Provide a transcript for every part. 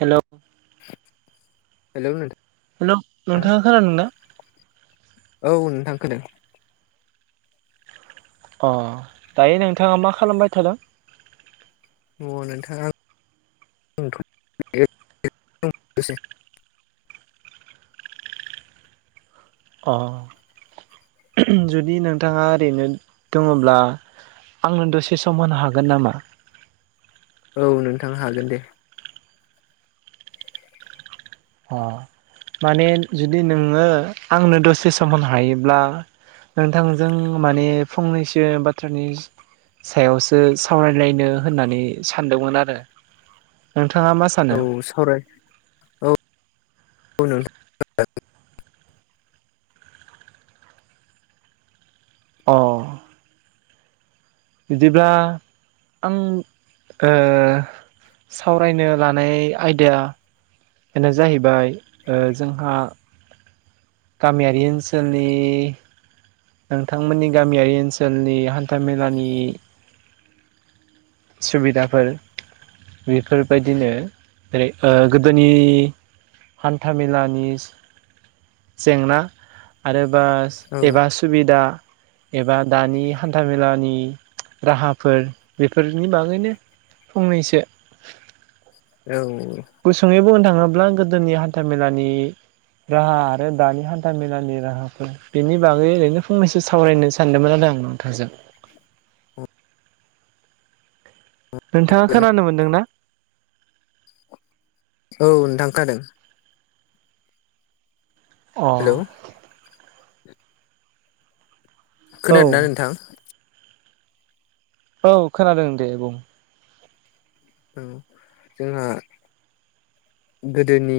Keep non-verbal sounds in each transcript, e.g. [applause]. Hello hello नों hello नोंथाङा खोनादोंना? औ नोंथां खोदो अ, दायो नोंथांङा मा खालामबाय थादों? अ नोंथां आं दसे अ जुदि नोंथाङा ओरैनो दङब्ला आंनो दसे सम होनो हागोन नामा? औ नोंथां हागोन दे ‌। अ माने जुदि नोंङो आंनो दसे सम होनो हायोब्ला- नोंथांजों माने फंनैसो बाथ्रानि सायावसो सावरायलायनो होननानै सानदोंमोन आरो नोंथाङा मा सान औ सावराय औ औ नों अ । बिदिब्ला आं ओ सावरायनो लानाय आयदायानो जाहैबाय ओ जोंहा गामियारि ओनसोलनि नोंथांमोननि गामियारि ओनसोलनि हान्था मेलानि सुबिदाफोर बेफोरबायदिनो जेरै ओ गोदोनि हान्थामेलानि जेंना आरो बा औ एबा सुबिदा एबा दानि हान्थामेलानि राहाफोर फोरनि बागैनो फंनैसो औ । गुसुङै बुंनो थाङोब्ला गोदोनि हान्था मेलानि राहा आरो दानि हान्था मेलानि राहाफोर बेनि बागै ओरैनो फंनैसो सावरायनो सानदोंमोन आरो आं नोंथांजों । नोंथाङा खोनानो मोनदों ना? औ नोंथां खोनादों । अ हेलौ । औ खोनादोंना नोंथां? औ खोनादों दे बुं । औ जोंहा गोदोनि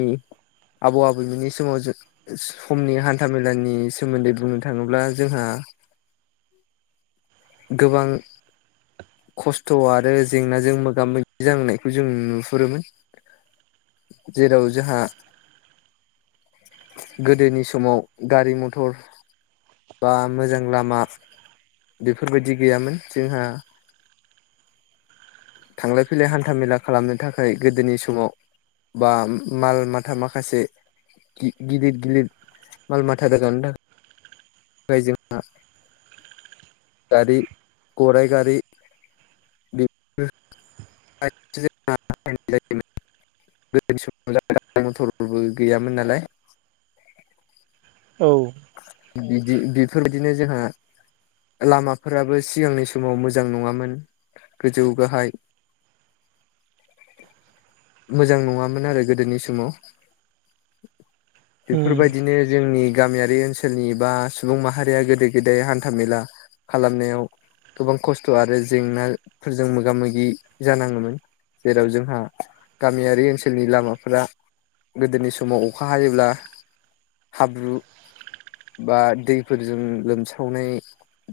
आबौ आबैमोननि समाव जों समनि हान्था मेलानि सोमोन्दै बुंनो थाङोब्ला जोंहा गोबां खस्थ' आरो जेंनाजों मोगा मोगि जांनायखौ जों नुहुरोमोन । जेराव जोंहा गोदोनि समाव गारि मथर बा मोजां लामा बेफोरबायदि गैयामोन जोंहा थांलाय फैलाय हान्था मेला खालामनो थाखाय गोदोनि समाव बा माल माथा माखासे गि-गिदिर गिदिर माल माथा रोगानो थाखाय फ्राय जोंहा गारि गराइ गारि [inaudible] गोदोनि समाव मथरबो गैयामोन नालाय । औ । बिदि बेफोरबायदिनो जोंहा लामाफोराबो सिगांनि समाव मोजां नङामोन गोजौ गाहाय [inaudible] मोजां नङामोन आरो गोदोनि समाव । उम बेफोरबायदिनो जोंनि गामिया बे ओनसोलनि बा सुबुं माहारिया गोदो गोदाय हान्था मेला खालामनायाव गोबां खस्थ' आरो जेंनाफोरजों मोगा मोगि जानाङोमोन । जेराव जोंहा गामियारि ओनसोलनि लामाफोरा गोदोनि समाव अखा हायोब्ला हाब्रु बा दैफोरजों लोमस्रावनाय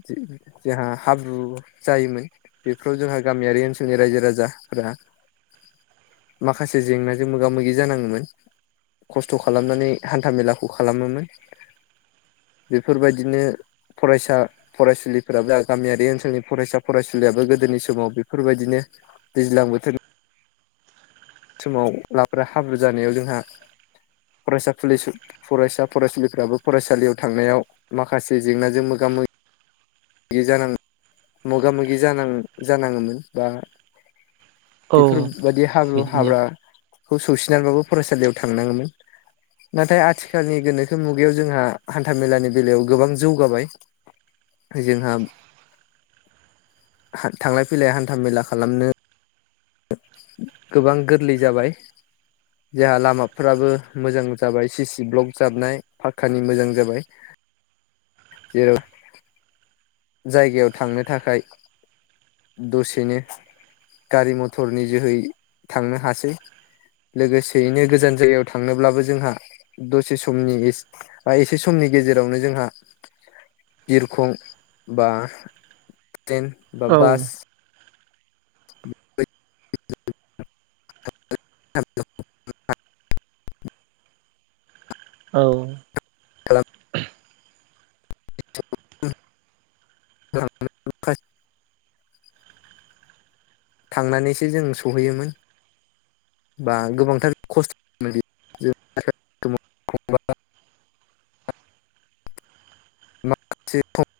जोंहा हाब्रु जायोमोन । बेफोराव जोंहा गामियारि ओनसोलनि रायजो राजाफोरा माखासे जेंनाजों मोगा मोगि जानाङोमोन । खस्थ' खालामनानै हान्था मेलाखौ खालामो मोन । बेफोरबायदिनो फरायसा फरायसुलिफोराबो गामियारि ओनसोलनि फरायसा फरायसुलियाबो गोदोनि समाव बेफोरबायदिनो दैज्लां बोथोर- समाव लाब्रा हाब्रु जानायाव जोंहा फरायसा फरायसुलि- फरायसा फरायसुलिफ्राबो फरायसालियाव थांनायाव माखासे जेंनाजों मोगा मोगि जान मोगा मोगि जानां जानाङोमोन बा- औ बेफोरबायदि हाब्रु, बिदिनो हाब्रा खौव सौसिनानैबाबो फरायसालियाव थांनांङोमोन । नाथाय आथिखालनि गोनोखो मुगायाव जोंहा हान्था मेलानि बेलायाव गोबां जौगाबाय । जोंहा थांलाय फैलाय हान्था मेला खालामनो गोबां गोरलै जाबाय । जोंहा लामाफ्राबो मोजां जाबाय सिसि ब्लक जाबनाय पाखकानि मोजां जाबाय । [inaudible] [inaudible] जेराव जायगायाव थांनो थाखाय- दसेनो, गारि--मथरनि जोहै थांनो हासै । लोगोसेयैनो गोजान जायगायाव थांनोब्लाबो जोंहा, दसे समनि गे- ओ एसे समनि गेजेरावनो जोंहा- बिरखं बा, ट्रेन बा, औ बास- द [inaudible] औ [inaudible] औ! [unintelligible] [inaudible] थांनानैसो जों सहैयोमोन, बा गोबांथार खस्थ' खस्थ' माखासे ख [unintelligible]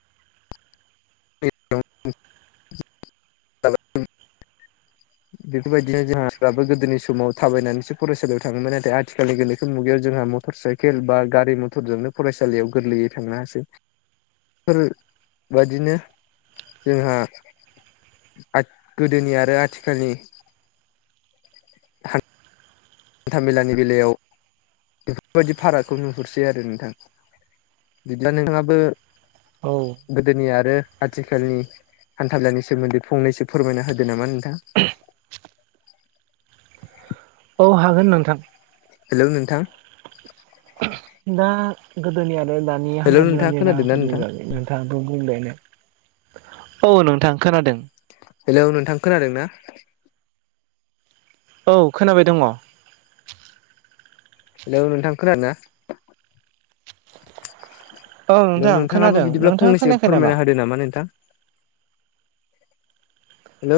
[unintelligible] [inaudible] औ [inaudible] बेफोरबायदिनो जोंहाफ्राबो गोदोनि समाव थाबायनानैसो फरायसालियाव थाङोमोन। आरोआथिखालनि गोनोखो मुगायाव जोंहा म- मटर साइकेल बा, गारि मथरजोंनो फरायसालियाव गोरलैयै थांनो हासै। [inaudible] फोर बायदिनो जोंहा, [unintelligible] गोदोनि आरो आथिखालनि- [unintelligible] [inaudible] हान्था मेलानि बेलायाव बेफोरबायदि फारागखौ नुहरसै आरो नोंथां बिदिब्ला नोंथांहाबो औ- गोदोनि आरो आथिखालनि हान्था मेलानि सोमोन्दै फंनैसो फोरमायना होदो नामा नोंथां? औ हागोन नोंथां। हेलौ नोंथां दा गोदोनि आरो दानि हेलौ नोंथाङा हान्थालानि खोनादोंना राहाफोरनि नोंथां बागै नोंथां बुंलायनो औ नोंथां खोनादों हेलौ नोंथां खोनादों ना? औ खोनाबाय दङ हेलौ नोंथां खोनादों ना? हेलौ नोंथां नोंथाङाबो खोनादों बिदिब्ला नोंथाङा फंनैसो खोनायाखै फोरमायना होदो नामा नोंथां? हेलो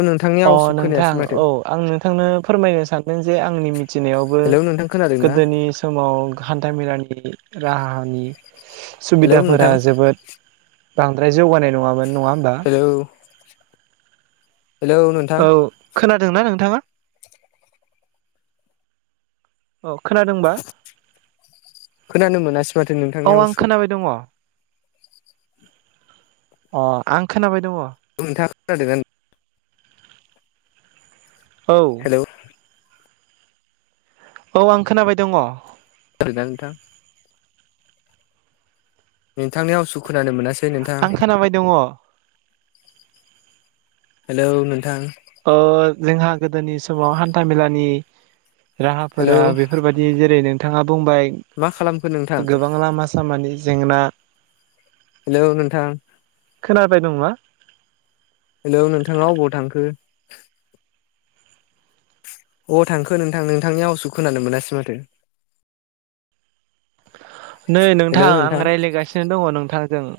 अ नोंथां औ आं नोंथांनो फोरमायनो सानदों जे आंनि मिथिनायावबो, हेलौ नोंथां खोनादों ना गोदोनि समाव हान्था मेलानि राहानि हेलौ सुबिदाफोरा नोंथां जोबोद, बांद्राय जौगानाय नङामोन नङा होमबा? हेलौ हेलौ नों औ खोनादोंना नोंथाङा? अ खोनादोंबा? खोनानो मोनासै माथो औ नोंथांनि आवसखो! [unintelligible] दङ अ आं खोनाबाय दङ। नोंथाङा खोनादोंना औ हेलौ औ आं खोनाबाय दङ। [unintelligible] [inaudible] नोंथांनि आवसखौ खोनानो मोनासै? नोंथां आं खोनाबाय दङ। हेलौ नोंथां? ओ जोंहा गोदोनि समाव हान्था मेलानि राहाफोरा हेलौ बेफोरबायदि दि जेरै नोंथाङा बुंबाय मा खालामखो नोंथां गोबां लामा सामानि जेंना हेलौ नोंथां खोनाबाय दंना? हेलौ नोंथाङा अबाव थांखो? अबाव थांखो नोंथां नोंथांनि आवासखौ खोनानो मोनासै माथो? नै नोंथां आं रायज्लायगासिनो दङ नोंथांजों।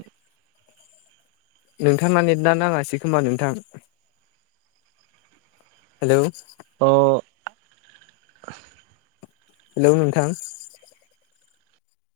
नोंथाङा नेता नाङासै खोमा नोंथां, हेलौ। अ हेलौ नोंथां